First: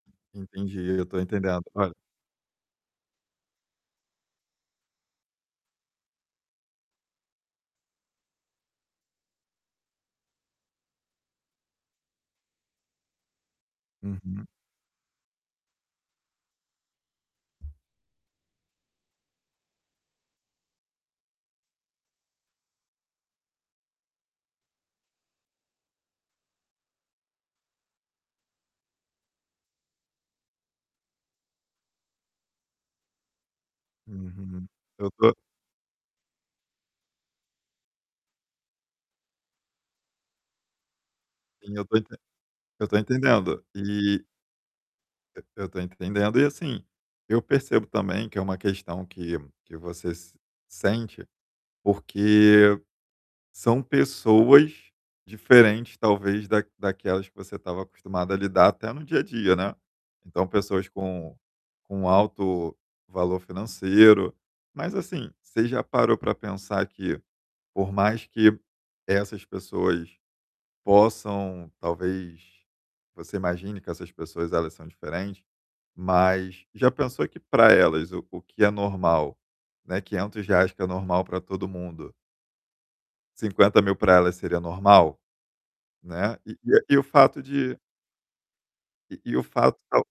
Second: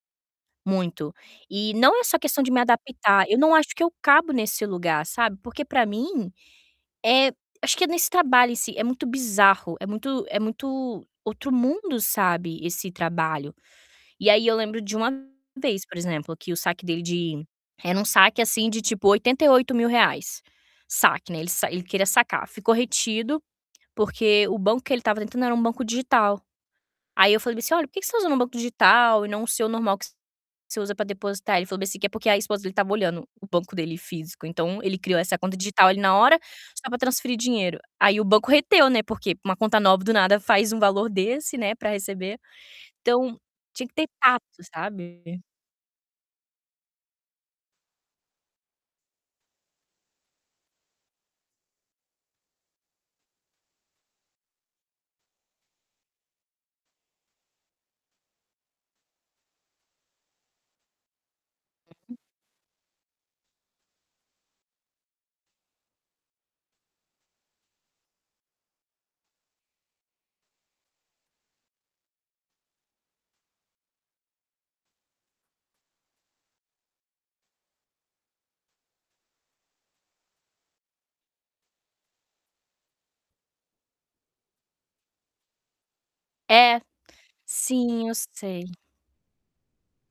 Entendi, eu Muito. tô entendendo. E Olha não é só questão de me adaptar, eu não acho que eu cabo nesse lugar, sabe, porque, pra mim, eh, acho que é nesse trabalho em si, é muito bizarro, é muito é muito outro mundo, sabe, esse trabalho. E aí Uhum. eu lembro de 1 vez, por exemplo, que o saque dele de era um saque, assim, de tipo R$ 88 mil. Saque, né, ele sa ele queria sacar. Ficou retido, porque o banco que ele tava entrando era um banco digital. Aí eu falei bem assim: "Olha, por que que você tá usando um banco digital e não o seu normal que você usa pra depositar?" Ele falou bem assim, que é porque a esposa dele estava olhando o banco dele físico, Uhum. então, ele Eu criou tô essa conta digital ali na hora só pra transferir dinheiro. Aí o banco reteu, né, porque uma conta nova, do nada, faz um valor desse, né, Sim, eu pra tô enten receber. eu tô Então, entendendo. tinha que ter E tato, sabe? E eu tô entendendo e, assim, eu percebo também que é uma questão que que você sente, porque são pessoas diferentes, talvez da-daquelas que você estava acostumada a lidar até no dia a dia, né. Então, pessoas com com Uhum. alto valor financeiro. Mas, assim, você já parou pra pensar que, por mais que essas pessoas possam, talvez você imagine que essas pessoas, elas são diferentes, mas já pensou que pra elas, o que é normal, né, R$ 500 que é normal pra todo mundo 50 mil pra elas seria normal, né, e É, e o fato de sim, eu sei. e e o fato, tal